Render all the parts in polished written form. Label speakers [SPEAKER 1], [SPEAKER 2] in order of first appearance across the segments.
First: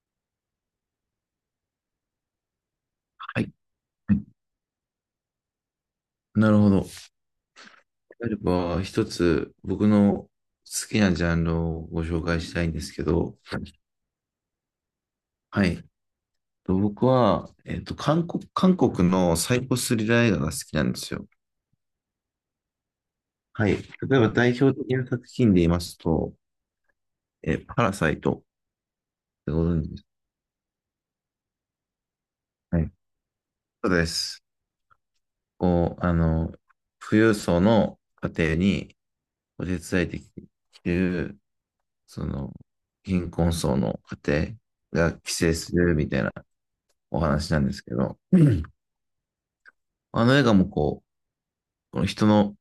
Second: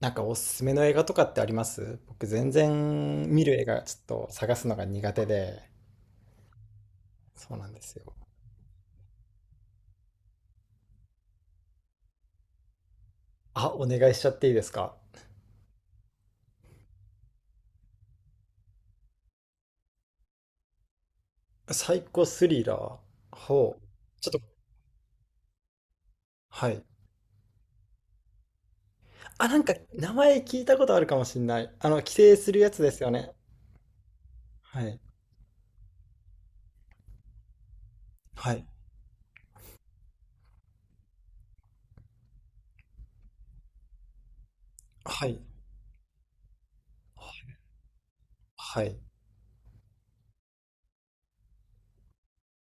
[SPEAKER 1] なんかおすすめの映画とかってあります？僕全然
[SPEAKER 2] は
[SPEAKER 1] 見
[SPEAKER 2] い。
[SPEAKER 1] る映画ちょっ
[SPEAKER 2] うん。
[SPEAKER 1] と探すのが苦手で、
[SPEAKER 2] なるほど。で
[SPEAKER 1] そうなんですよ。
[SPEAKER 2] あれば、一つ僕の好きなジャンルをご紹介したいんですけど、
[SPEAKER 1] あ、お願いしちゃっていいですか？
[SPEAKER 2] はい。と僕は、韓国のサイコスリラー映画が好きなんですよ。
[SPEAKER 1] サイコスリラー。
[SPEAKER 2] はい。
[SPEAKER 1] ほ
[SPEAKER 2] 例
[SPEAKER 1] う。
[SPEAKER 2] え
[SPEAKER 1] ち
[SPEAKER 2] ば
[SPEAKER 1] ょっと、
[SPEAKER 2] 代表的な作品で言いますと、
[SPEAKER 1] はい。
[SPEAKER 2] パラサイトっ
[SPEAKER 1] あ、
[SPEAKER 2] て
[SPEAKER 1] な
[SPEAKER 2] ご
[SPEAKER 1] んか
[SPEAKER 2] 存知です
[SPEAKER 1] 名前聞いたことあるかもしんない。あの、規制するや
[SPEAKER 2] か？
[SPEAKER 1] つ
[SPEAKER 2] は
[SPEAKER 1] で
[SPEAKER 2] い。
[SPEAKER 1] すよね。
[SPEAKER 2] そうです。
[SPEAKER 1] はい。
[SPEAKER 2] こう、あの、富裕層の
[SPEAKER 1] は
[SPEAKER 2] 家庭
[SPEAKER 1] い。
[SPEAKER 2] にお手伝いできる、その、貧困層の家庭が
[SPEAKER 1] は
[SPEAKER 2] 寄
[SPEAKER 1] い。
[SPEAKER 2] 生するみたいなお話なんですけど、
[SPEAKER 1] はい。
[SPEAKER 2] あの映画もこの人の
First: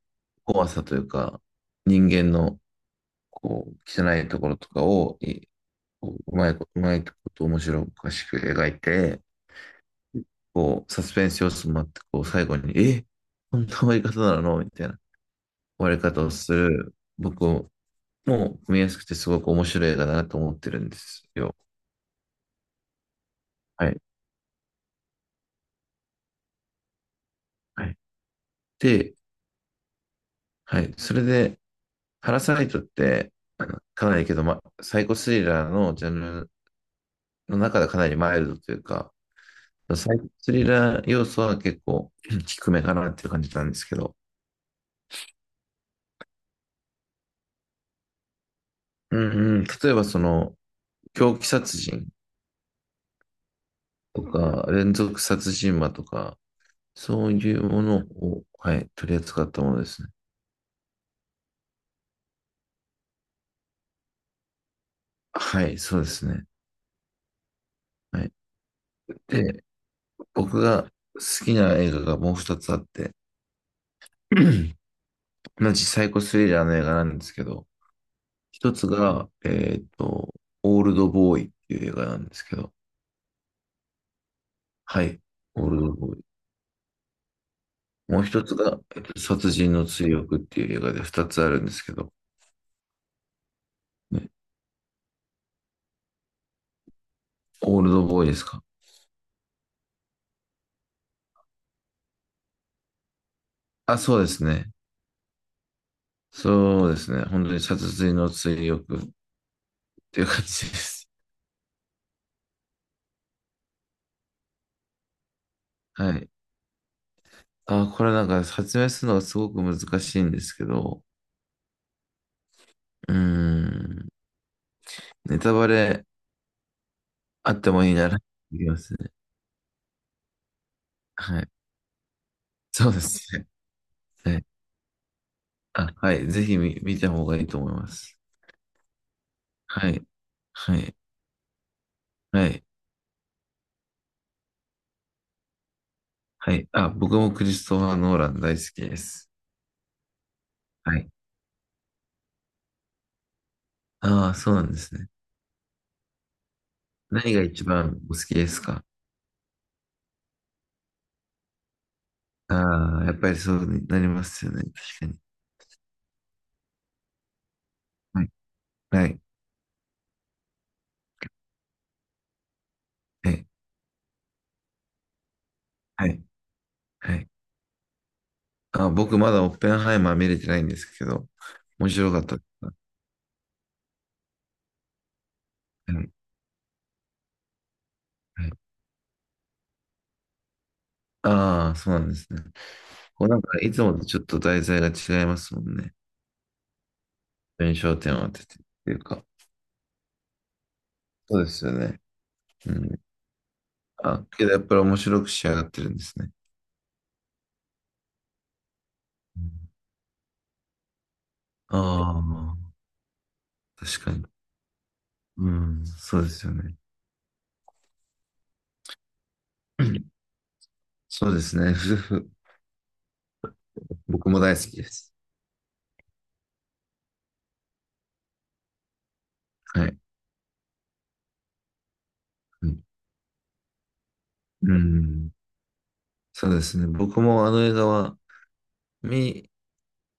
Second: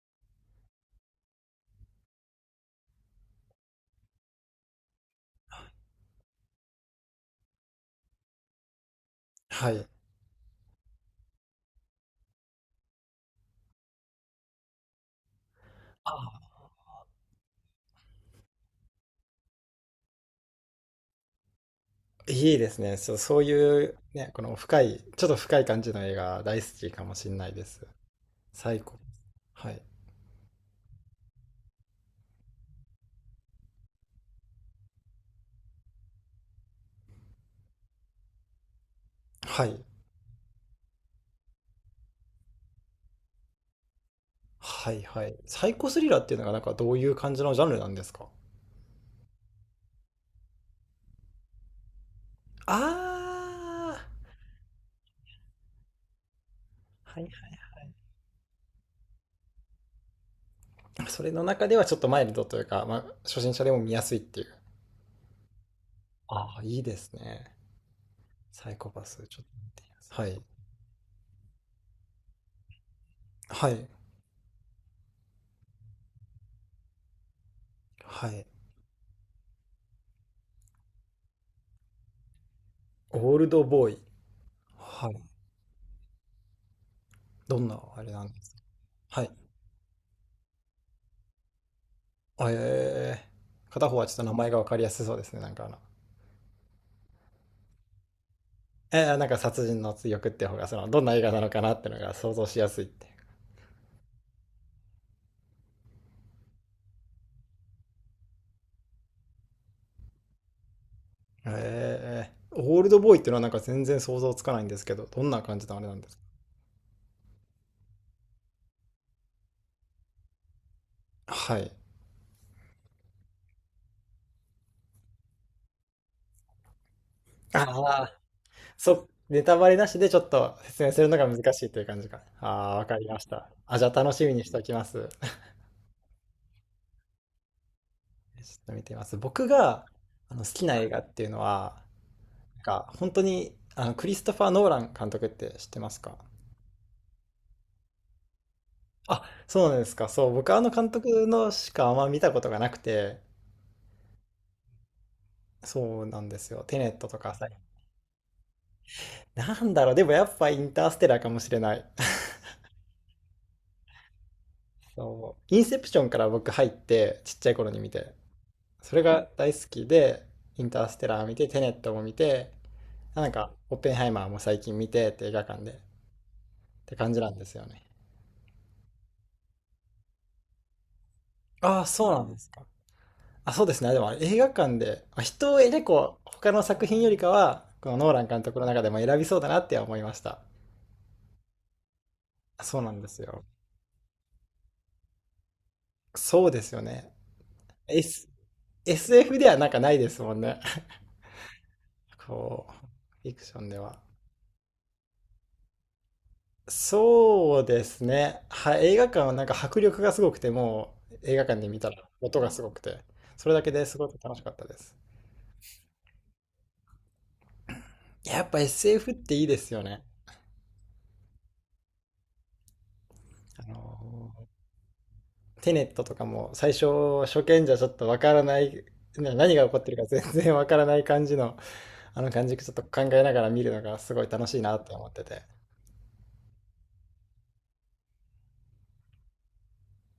[SPEAKER 2] 怖さというか、人間の汚いところとかをうまいこと、うまいこと面白おかしく描いて、
[SPEAKER 1] はい。
[SPEAKER 2] サスペンス要素もあって、最後に、こんな終わり方なのみたいな終わり方をす
[SPEAKER 1] あ、
[SPEAKER 2] る、僕も見やすくてすごく面白い映画だなと思ってるんですよ。
[SPEAKER 1] いいですね。そう、そうい
[SPEAKER 2] は
[SPEAKER 1] う、
[SPEAKER 2] い。
[SPEAKER 1] ね、この深い、ちょっと深い感じの映画大好きかもしんないです。
[SPEAKER 2] はい。
[SPEAKER 1] サイコ。
[SPEAKER 2] で、
[SPEAKER 1] はい。
[SPEAKER 2] はい。それで、パラサイトって、かなりけど、サイコスリラーのジャンルの中ではかなりマイルドというか、
[SPEAKER 1] はい。
[SPEAKER 2] サイコスリラー要素は結構 低めかなっていう感じなんですけど、
[SPEAKER 1] はいはい。サイコスリラーっていうのがなんかどういう感じのジャンルなんですか？
[SPEAKER 2] うんうん、例えば狂気殺人
[SPEAKER 1] ああ、
[SPEAKER 2] とか、連続殺人魔とか、
[SPEAKER 1] ーは
[SPEAKER 2] そ
[SPEAKER 1] い
[SPEAKER 2] う
[SPEAKER 1] は
[SPEAKER 2] いうものを、はい、取り扱ったものですね。
[SPEAKER 1] い。それの中ではちょっとマイルドというか、まあ、初心者でも見やすいっていう。
[SPEAKER 2] はい、そうですね。
[SPEAKER 1] ああ、いいですね。
[SPEAKER 2] はい。
[SPEAKER 1] サイコパス、ちょっと
[SPEAKER 2] で、
[SPEAKER 1] 見やすい。はい。
[SPEAKER 2] 僕が好きな映画がもう二つあって、
[SPEAKER 1] はい。
[SPEAKER 2] 同じサイコスリラーの映画なんですけど、
[SPEAKER 1] はい。
[SPEAKER 2] 一つが、オールドボーイっていう映画なんですけど、
[SPEAKER 1] オールドボーイ。
[SPEAKER 2] は
[SPEAKER 1] は
[SPEAKER 2] い、
[SPEAKER 1] い。
[SPEAKER 2] オールドボーイ。
[SPEAKER 1] どんなあれ
[SPEAKER 2] も
[SPEAKER 1] な
[SPEAKER 2] う
[SPEAKER 1] んで
[SPEAKER 2] 一
[SPEAKER 1] す
[SPEAKER 2] つが、
[SPEAKER 1] か？はい。
[SPEAKER 2] 殺人の追憶っていう映画で二つあるんですけど、
[SPEAKER 1] あ、えー、片方はちょっと
[SPEAKER 2] ね、
[SPEAKER 1] 名前がわかりやすそうですね。なんかあの、
[SPEAKER 2] オールドボーイですか？
[SPEAKER 1] えー、なんか殺人の追憶って方が、その、どんな映画なのかなってのが想像しやすいって。
[SPEAKER 2] あ、そうですね。そうですね。本当に殺人の追憶っていう感じです。
[SPEAKER 1] ええ、オールドボーイっていうのはなんか全然想像つかないんですけど、どんな感じのあれな んで
[SPEAKER 2] は
[SPEAKER 1] すか？
[SPEAKER 2] い。あ、これなんか説明するのがすごく難しいんですけど、
[SPEAKER 1] はい。
[SPEAKER 2] うーん、ネタバレあ
[SPEAKER 1] あ
[SPEAKER 2] ってもいいなら、
[SPEAKER 1] あ、
[SPEAKER 2] いきま
[SPEAKER 1] そ
[SPEAKER 2] す
[SPEAKER 1] う、
[SPEAKER 2] ね。
[SPEAKER 1] ネタバレなしでちょっと説明するのが
[SPEAKER 2] はい。
[SPEAKER 1] 難しいという感じか。あ、あ、わ
[SPEAKER 2] そう
[SPEAKER 1] か
[SPEAKER 2] で
[SPEAKER 1] りまし
[SPEAKER 2] すね。
[SPEAKER 1] た。あ、じゃあ楽しみ
[SPEAKER 2] は
[SPEAKER 1] に
[SPEAKER 2] い。
[SPEAKER 1] しておきます。ちょ
[SPEAKER 2] あ、はい。ぜひ見た方がいいと思いま
[SPEAKER 1] っ
[SPEAKER 2] す。
[SPEAKER 1] と見てみます。僕が
[SPEAKER 2] はい。
[SPEAKER 1] あの好きな
[SPEAKER 2] は
[SPEAKER 1] 映
[SPEAKER 2] い。
[SPEAKER 1] 画っていうのは、
[SPEAKER 2] は
[SPEAKER 1] なん
[SPEAKER 2] い。
[SPEAKER 1] か本当にあのクリストファー・ノーラン監督って知ってますか？
[SPEAKER 2] はい。あ、僕もクリストファー・ノーラン大好きで
[SPEAKER 1] あ、
[SPEAKER 2] す。
[SPEAKER 1] そうなんですか。そう、僕あの監
[SPEAKER 2] はい。
[SPEAKER 1] 督のしかあんま見たことがなくて、
[SPEAKER 2] ああ、そうなんですね。
[SPEAKER 1] そうなんですよ。テネットとか、
[SPEAKER 2] 何が一番お好きですか？
[SPEAKER 1] なんだろう、でもやっぱインターステラーかもしれない。
[SPEAKER 2] ああ、やっぱりそうになりますよね。確かに。
[SPEAKER 1] そう。インセプションから僕入って、ちっちゃい頃に見て。
[SPEAKER 2] はい。
[SPEAKER 1] それ
[SPEAKER 2] はい。
[SPEAKER 1] が大好きで、インターステラー見て、テネットも見て、なん
[SPEAKER 2] は
[SPEAKER 1] か、オッペンハイマーも最近見てって映画館でっ
[SPEAKER 2] い。
[SPEAKER 1] て感
[SPEAKER 2] は
[SPEAKER 1] じ
[SPEAKER 2] い。
[SPEAKER 1] なんですよね。
[SPEAKER 2] あ、僕まだオッペンハイマー見れてないんですけど、
[SPEAKER 1] ああ、
[SPEAKER 2] 面
[SPEAKER 1] そ
[SPEAKER 2] 白
[SPEAKER 1] う
[SPEAKER 2] か
[SPEAKER 1] な
[SPEAKER 2] っ
[SPEAKER 1] んで
[SPEAKER 2] たで
[SPEAKER 1] すか。
[SPEAKER 2] すか？
[SPEAKER 1] あ、そうですね。でもあれ映画館で、まあ人を結
[SPEAKER 2] はい。
[SPEAKER 1] 構他の作品よりかは、このノーラン監
[SPEAKER 2] はい。
[SPEAKER 1] 督の中でも選びそうだなって思いました。
[SPEAKER 2] ああ、そうなんですね。
[SPEAKER 1] あ、そうなんですよ。
[SPEAKER 2] いつもとちょっと題材が違いますもんね。
[SPEAKER 1] そうですよね。
[SPEAKER 2] 印象点を
[SPEAKER 1] S、
[SPEAKER 2] 当ててっていうか。
[SPEAKER 1] SF ではなんかないですもんね。
[SPEAKER 2] そうですよね。
[SPEAKER 1] こ
[SPEAKER 2] う
[SPEAKER 1] う、
[SPEAKER 2] ん。
[SPEAKER 1] フィクションでは。
[SPEAKER 2] あ、けどやっぱり面白く仕上がってるんですね。
[SPEAKER 1] そうですね。は、映画館はなんか迫力がすごくて、もう映画館で見たら音が
[SPEAKER 2] あ
[SPEAKER 1] すごくて、それだけで
[SPEAKER 2] あ、
[SPEAKER 1] す
[SPEAKER 2] 確
[SPEAKER 1] ご
[SPEAKER 2] か
[SPEAKER 1] く
[SPEAKER 2] に。
[SPEAKER 1] 楽しかったです。
[SPEAKER 2] うん、そうですよね。
[SPEAKER 1] やっぱ SF っていいですよね。
[SPEAKER 2] そうですね。ふふ。
[SPEAKER 1] あ
[SPEAKER 2] 僕
[SPEAKER 1] の
[SPEAKER 2] も大好きです。
[SPEAKER 1] テネットとかも最初初見じゃちょっとわからない、何が起こっ
[SPEAKER 2] は
[SPEAKER 1] てる
[SPEAKER 2] い。
[SPEAKER 1] か全然わからない感じの、あの感じ
[SPEAKER 2] う
[SPEAKER 1] ちょっと
[SPEAKER 2] ん、
[SPEAKER 1] 考えながら見るのがすごい楽しい
[SPEAKER 2] う
[SPEAKER 1] なって思って
[SPEAKER 2] ん、
[SPEAKER 1] て。
[SPEAKER 2] そうですね。僕もあの映画は、見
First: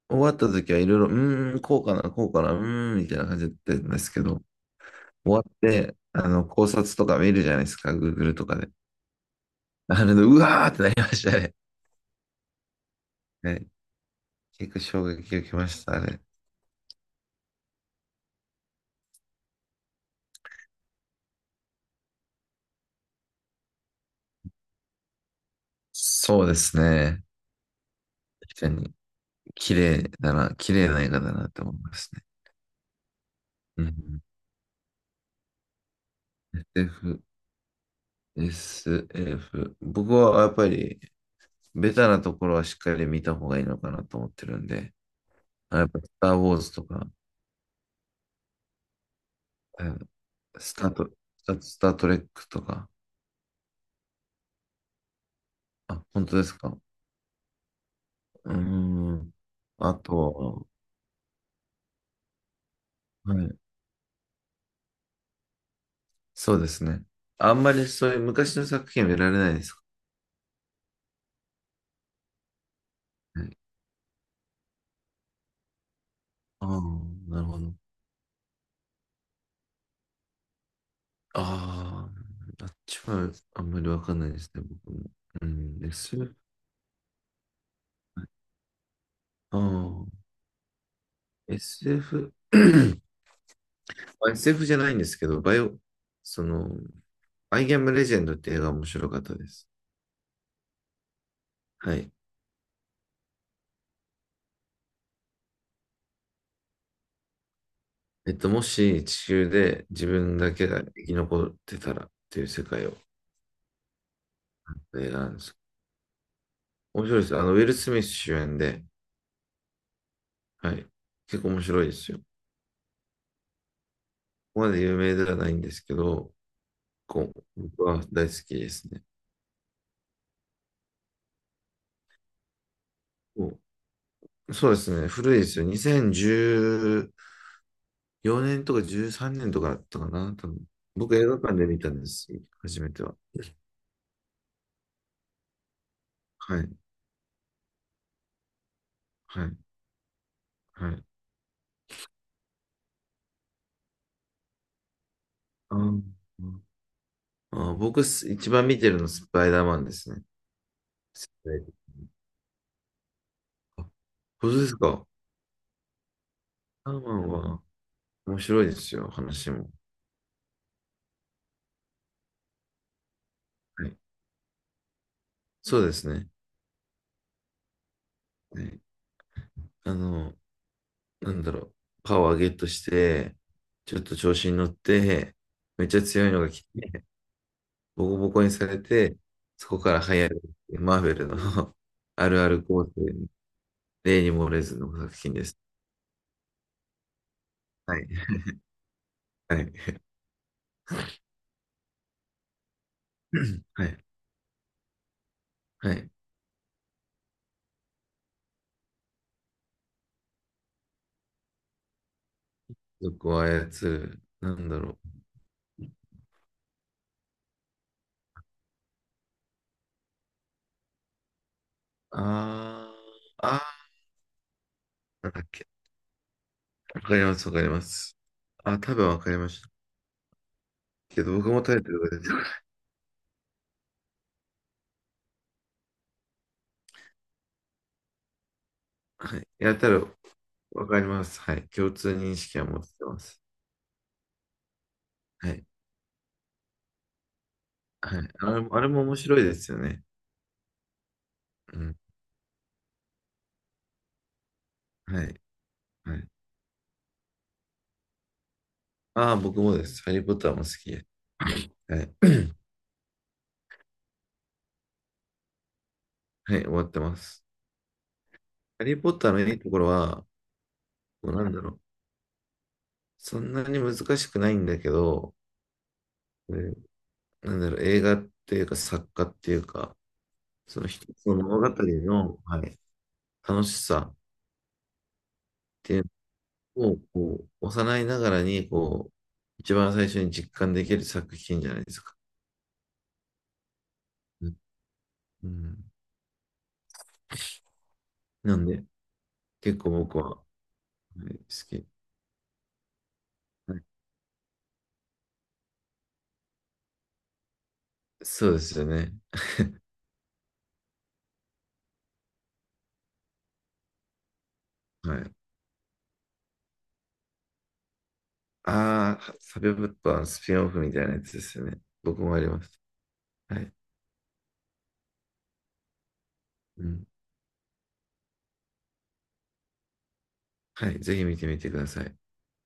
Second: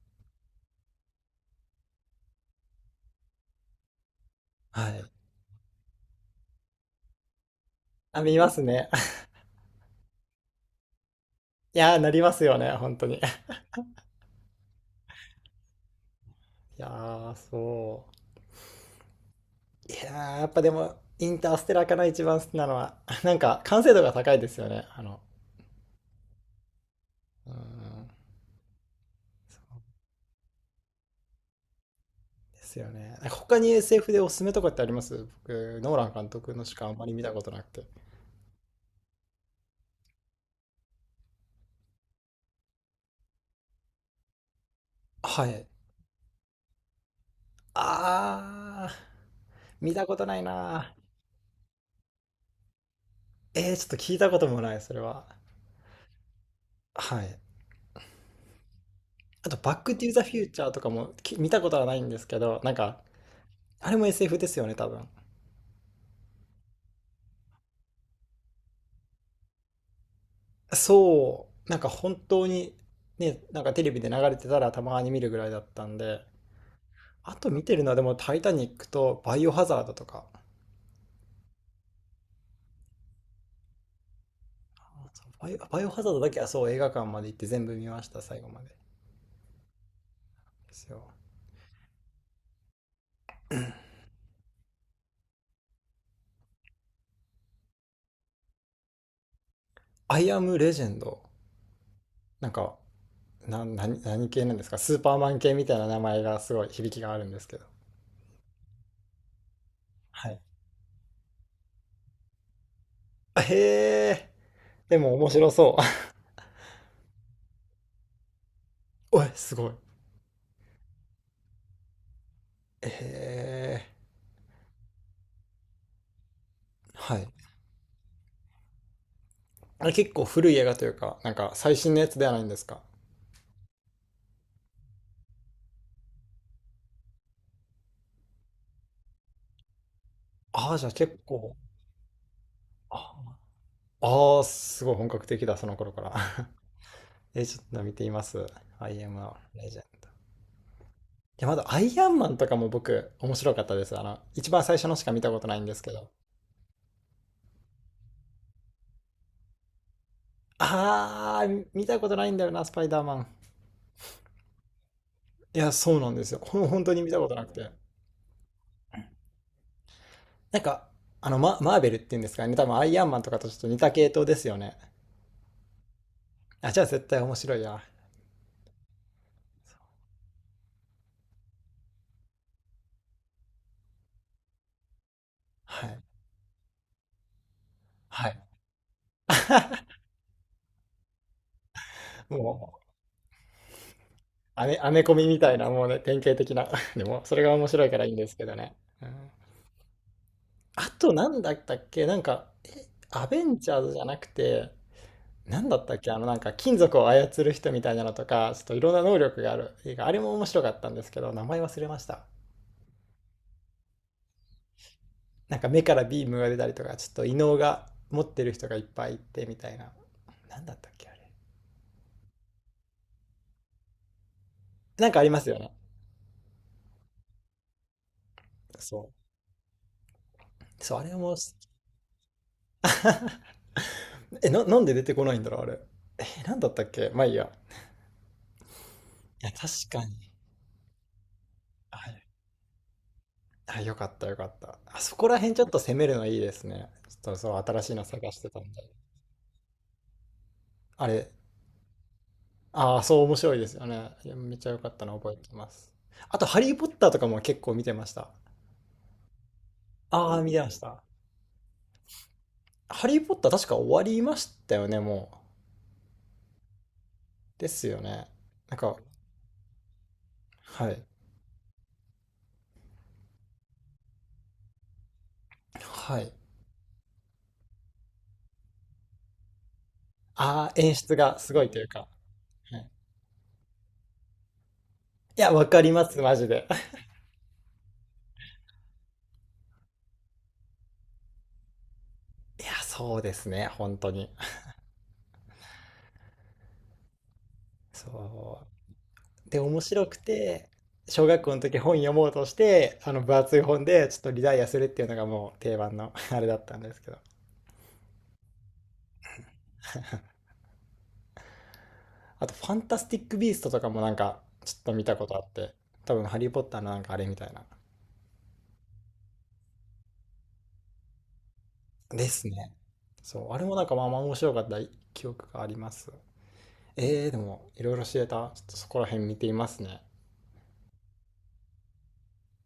[SPEAKER 2] 終わった時はいろいろ、うーん、こうかな、こうかな、うーん、みたいな感じだったんですけど、
[SPEAKER 1] はい。
[SPEAKER 2] 終わって、考察とか見るじゃないですか、
[SPEAKER 1] あ、
[SPEAKER 2] Google
[SPEAKER 1] 見
[SPEAKER 2] と
[SPEAKER 1] ま
[SPEAKER 2] か
[SPEAKER 1] す
[SPEAKER 2] で。
[SPEAKER 1] ね。
[SPEAKER 2] あれで、うわーってなりましたね。
[SPEAKER 1] いやー、なりますよね、本当に。い
[SPEAKER 2] ね、結構衝撃を受けました、あれ。
[SPEAKER 1] やー、そう。いやー、やっぱでも、インターステラーかな、一番好きなのは。なんか、完成度が高いですよね。あの、
[SPEAKER 2] そうですね。
[SPEAKER 1] うーん、
[SPEAKER 2] 確かに。
[SPEAKER 1] そ
[SPEAKER 2] 綺
[SPEAKER 1] う
[SPEAKER 2] 麗だな、綺麗な映画だなって思いますね。
[SPEAKER 1] ですよね。なんか他に
[SPEAKER 2] う
[SPEAKER 1] SF で
[SPEAKER 2] ん。
[SPEAKER 1] おすすめとかってあります？僕、ノーラン監督のしかあんまり見
[SPEAKER 2] SF、
[SPEAKER 1] たことなくて。
[SPEAKER 2] SF。僕はやっぱり、ベタなところはしっかり見た方がいいのかなと思ってるんで、
[SPEAKER 1] はい。
[SPEAKER 2] あ、やっぱ、スター・ウォーズとか、
[SPEAKER 1] あー、
[SPEAKER 2] え
[SPEAKER 1] 見
[SPEAKER 2] ー
[SPEAKER 1] たことない
[SPEAKER 2] スター
[SPEAKER 1] な
[SPEAKER 2] ト、スター・トレックとか、
[SPEAKER 1] ー。えー、ちょっと聞いたこともない、それは。
[SPEAKER 2] あ、本当ですか？
[SPEAKER 1] はい。
[SPEAKER 2] うーん。
[SPEAKER 1] あと、バッ
[SPEAKER 2] あ
[SPEAKER 1] ク・トゥ・ザ・フューチャ
[SPEAKER 2] と
[SPEAKER 1] ーとかも見たことはないんですけど、なんか、
[SPEAKER 2] は、はい、
[SPEAKER 1] あれも SF ですよね、多分。
[SPEAKER 2] そうですね。あんまりそういう昔の作品見られないですか
[SPEAKER 1] そう、なんか本当にね、
[SPEAKER 2] ね。
[SPEAKER 1] なんかテレビで流れてたらたまに見るぐらいだったんで、
[SPEAKER 2] ああ、
[SPEAKER 1] あ
[SPEAKER 2] なる
[SPEAKER 1] と
[SPEAKER 2] ほ
[SPEAKER 1] 見
[SPEAKER 2] ど。
[SPEAKER 1] てるのはでもタイタニックとバイオハザードとか、
[SPEAKER 2] ああ、あっちはあんまりわかんないですね、僕
[SPEAKER 1] あ、
[SPEAKER 2] も。
[SPEAKER 1] そう、
[SPEAKER 2] う
[SPEAKER 1] バイ
[SPEAKER 2] ん、
[SPEAKER 1] オハザードだ
[SPEAKER 2] SF、
[SPEAKER 1] けはそう映画館まで行って全部見ました、最後まで。で
[SPEAKER 2] ああ、
[SPEAKER 1] すよ。
[SPEAKER 2] SF、まあ SF じゃないんですけど、バイオ、その、アイ・アム・レジェンドって映画面白かったです。
[SPEAKER 1] アイアムレジェンド、
[SPEAKER 2] はい。
[SPEAKER 1] なんか、何系なんですか？スーパーマン系みたいな名前がすごい響きがあるんですけど。
[SPEAKER 2] もし地球で自
[SPEAKER 1] は
[SPEAKER 2] 分
[SPEAKER 1] い。
[SPEAKER 2] だけが生き残ってたらっていう世界を
[SPEAKER 1] へえ、で
[SPEAKER 2] 映
[SPEAKER 1] も
[SPEAKER 2] 画な
[SPEAKER 1] 面
[SPEAKER 2] んで
[SPEAKER 1] 白
[SPEAKER 2] す。
[SPEAKER 1] そう。
[SPEAKER 2] 面白いです。ウィル・スミス主演で、
[SPEAKER 1] おい、すごい。
[SPEAKER 2] はい。結構面白いですよ。こ
[SPEAKER 1] へえ、
[SPEAKER 2] こまで有名ではないんですけど、
[SPEAKER 1] はい。
[SPEAKER 2] 僕は大好きですね。
[SPEAKER 1] あれ結構古い映画というか、なんか最新のやつではないんですか？
[SPEAKER 2] そうですね。古いですよ。2014年とか13年とかだったかな。多分
[SPEAKER 1] ああ、じゃあ
[SPEAKER 2] 僕
[SPEAKER 1] 結
[SPEAKER 2] 映画
[SPEAKER 1] 構、
[SPEAKER 2] 館で見たんです。初めては。
[SPEAKER 1] ああー、すごい本格的だ、その頃から。
[SPEAKER 2] はい。
[SPEAKER 1] え、ちょっと見ています。アイアンマ
[SPEAKER 2] はい。
[SPEAKER 1] ン、レジェン。い
[SPEAKER 2] はい。
[SPEAKER 1] や、まだアイアンマンとかも僕、面白かったです。あの、一番最初のしか見たことないんで
[SPEAKER 2] あ
[SPEAKER 1] すけ
[SPEAKER 2] ー
[SPEAKER 1] ど。
[SPEAKER 2] 僕一番見てるのスパイダーマンですね。
[SPEAKER 1] ああ、
[SPEAKER 2] はい。
[SPEAKER 1] 見たことないんだよな、スパイダーマン。
[SPEAKER 2] あ、本当ですか？
[SPEAKER 1] いや、そうなんですよ。本
[SPEAKER 2] スパ
[SPEAKER 1] 当
[SPEAKER 2] イダ
[SPEAKER 1] に
[SPEAKER 2] ー
[SPEAKER 1] 見
[SPEAKER 2] マ
[SPEAKER 1] たこ
[SPEAKER 2] ン
[SPEAKER 1] となく
[SPEAKER 2] は
[SPEAKER 1] て。
[SPEAKER 2] 面白いですよ。話も。
[SPEAKER 1] なんか、あの、マーベルっていうんですかね。多分アイアンマンとかとちょっと似
[SPEAKER 2] は
[SPEAKER 1] た
[SPEAKER 2] い。
[SPEAKER 1] 系統ですよね。
[SPEAKER 2] そうですね。
[SPEAKER 1] あ、じゃあ絶対面白いや。
[SPEAKER 2] はい。あの、なんだろう。パワーゲットして、ちょっと調子に乗って、め
[SPEAKER 1] は
[SPEAKER 2] っちゃ
[SPEAKER 1] い。
[SPEAKER 2] 強いのが来て、ボコ
[SPEAKER 1] は
[SPEAKER 2] ボコ
[SPEAKER 1] い。
[SPEAKER 2] にされて、そこから流行る、マーベルの あるある
[SPEAKER 1] も
[SPEAKER 2] 構成、例に漏れず
[SPEAKER 1] ア
[SPEAKER 2] の
[SPEAKER 1] メコ
[SPEAKER 2] 作
[SPEAKER 1] ミ
[SPEAKER 2] 品
[SPEAKER 1] み
[SPEAKER 2] で
[SPEAKER 1] たい
[SPEAKER 2] す。
[SPEAKER 1] な、もうね、典型的な。でも、それが面白い
[SPEAKER 2] は
[SPEAKER 1] から
[SPEAKER 2] い。
[SPEAKER 1] いいんですけどね。うん、
[SPEAKER 2] はい。
[SPEAKER 1] あと、なんだったっけ？なんか、え、アベンジ ャー
[SPEAKER 2] は
[SPEAKER 1] ズじゃ
[SPEAKER 2] い。
[SPEAKER 1] なくて、なんだっ
[SPEAKER 2] は
[SPEAKER 1] たっけ？
[SPEAKER 2] い。
[SPEAKER 1] あの、なんか、金属を操る人みたいなのとか、ちょっといろんな能力がある映画。あれも面白かったんですけど、名前忘れました。
[SPEAKER 2] 族を操る。なんだろう。
[SPEAKER 1] なんか、目からビームが出たりとか、ちょっと異能が持ってる人がいっぱいいて、みたいな。なんだったっけあれ。
[SPEAKER 2] あー、あ
[SPEAKER 1] なんかあり
[SPEAKER 2] なん
[SPEAKER 1] ま
[SPEAKER 2] だっ
[SPEAKER 1] すよ
[SPEAKER 2] け。
[SPEAKER 1] ね。
[SPEAKER 2] わかります、わかります。あ、多分
[SPEAKER 1] そ
[SPEAKER 2] わかりました。
[SPEAKER 1] う。そう、あれ
[SPEAKER 2] けど、
[SPEAKER 1] も、
[SPEAKER 2] 僕もタイトルが出てこない。
[SPEAKER 1] え、なんで出てこないんだろうあれ。え、なんだったっけ？まあいいや。
[SPEAKER 2] はい。
[SPEAKER 1] や、
[SPEAKER 2] い
[SPEAKER 1] 確
[SPEAKER 2] や、多
[SPEAKER 1] か
[SPEAKER 2] 分
[SPEAKER 1] に。
[SPEAKER 2] わかります。はい。共通
[SPEAKER 1] あ、
[SPEAKER 2] 認識は持ってます。
[SPEAKER 1] あよかったよかった。あそこら
[SPEAKER 2] は
[SPEAKER 1] 辺ち
[SPEAKER 2] い。
[SPEAKER 1] ょっと攻めるのいいですね。ちょっとそう、新しいの
[SPEAKER 2] はい。
[SPEAKER 1] 探し
[SPEAKER 2] あ
[SPEAKER 1] てた
[SPEAKER 2] れ
[SPEAKER 1] ん
[SPEAKER 2] も、あ
[SPEAKER 1] で。
[SPEAKER 2] れも面白いですよね。
[SPEAKER 1] あれ、
[SPEAKER 2] うん。
[SPEAKER 1] ああ、そう面白いですよね。いやめっちゃよかったの
[SPEAKER 2] は
[SPEAKER 1] 覚え
[SPEAKER 2] い。
[SPEAKER 1] てます。
[SPEAKER 2] はい。
[SPEAKER 1] あと、ハリー・ポッターとかも結構見てました。
[SPEAKER 2] ああ、僕もです。ハリー・ポ
[SPEAKER 1] あ
[SPEAKER 2] ッ
[SPEAKER 1] あ、
[SPEAKER 2] タ
[SPEAKER 1] 見
[SPEAKER 2] ーも
[SPEAKER 1] て
[SPEAKER 2] 好
[SPEAKER 1] まし
[SPEAKER 2] きで
[SPEAKER 1] た。
[SPEAKER 2] す。はい。
[SPEAKER 1] ハリー・ポッター確か終わりましたよね、もう。
[SPEAKER 2] はい、終わってます。
[SPEAKER 1] ですよね。なん
[SPEAKER 2] ハリ
[SPEAKER 1] か、
[SPEAKER 2] ー・ポッターのいいところは、
[SPEAKER 1] はい。
[SPEAKER 2] もうなんだろう。そんなに難しくないんだけど、
[SPEAKER 1] はい。
[SPEAKER 2] えーなんだろう、映画っていうか作家っていうか、
[SPEAKER 1] ああ、
[SPEAKER 2] その
[SPEAKER 1] 演
[SPEAKER 2] 一
[SPEAKER 1] 出
[SPEAKER 2] つの
[SPEAKER 1] がす
[SPEAKER 2] 物
[SPEAKER 1] ご
[SPEAKER 2] 語
[SPEAKER 1] いというか。
[SPEAKER 2] の、は
[SPEAKER 1] は
[SPEAKER 2] い、
[SPEAKER 1] い、
[SPEAKER 2] 楽しさっ
[SPEAKER 1] いや、わかり
[SPEAKER 2] てい
[SPEAKER 1] ま
[SPEAKER 2] う
[SPEAKER 1] す、マジで。
[SPEAKER 2] のを、幼いながらに、一番最初に実感できる作品じゃないですか。
[SPEAKER 1] いや、そうですね、本当に。
[SPEAKER 2] うん。うん。な
[SPEAKER 1] そ
[SPEAKER 2] んで、
[SPEAKER 1] うで、
[SPEAKER 2] 結
[SPEAKER 1] 面
[SPEAKER 2] 構
[SPEAKER 1] 白く
[SPEAKER 2] 僕は、は
[SPEAKER 1] て、小
[SPEAKER 2] い、
[SPEAKER 1] 学
[SPEAKER 2] 好
[SPEAKER 1] 校の時
[SPEAKER 2] き。
[SPEAKER 1] 本読もうとして、あの分厚い
[SPEAKER 2] は
[SPEAKER 1] 本
[SPEAKER 2] い、
[SPEAKER 1] でちょっとリダイアするっていうのがもう定番の あれだったんですけど。
[SPEAKER 2] そうですよね。
[SPEAKER 1] あと、ファンタスティック・ビーストとかもなんかちょっと見
[SPEAKER 2] は
[SPEAKER 1] たこ
[SPEAKER 2] い。
[SPEAKER 1] とあって、多分ハリー・ポッターのなんかあれみたいな。
[SPEAKER 2] ああ、サブオブットはスピンオフみたいなやつですよね。僕
[SPEAKER 1] で
[SPEAKER 2] もあり
[SPEAKER 1] す
[SPEAKER 2] ま
[SPEAKER 1] ね。
[SPEAKER 2] す。
[SPEAKER 1] そう、あ
[SPEAKER 2] は
[SPEAKER 1] れ
[SPEAKER 2] い。
[SPEAKER 1] もなんかまあまあ面白かった記憶があります。
[SPEAKER 2] うん。
[SPEAKER 1] えー、でもいろいろ知れた。ちょっとそこら辺見ていますね。
[SPEAKER 2] はい。ぜひ見てみてください。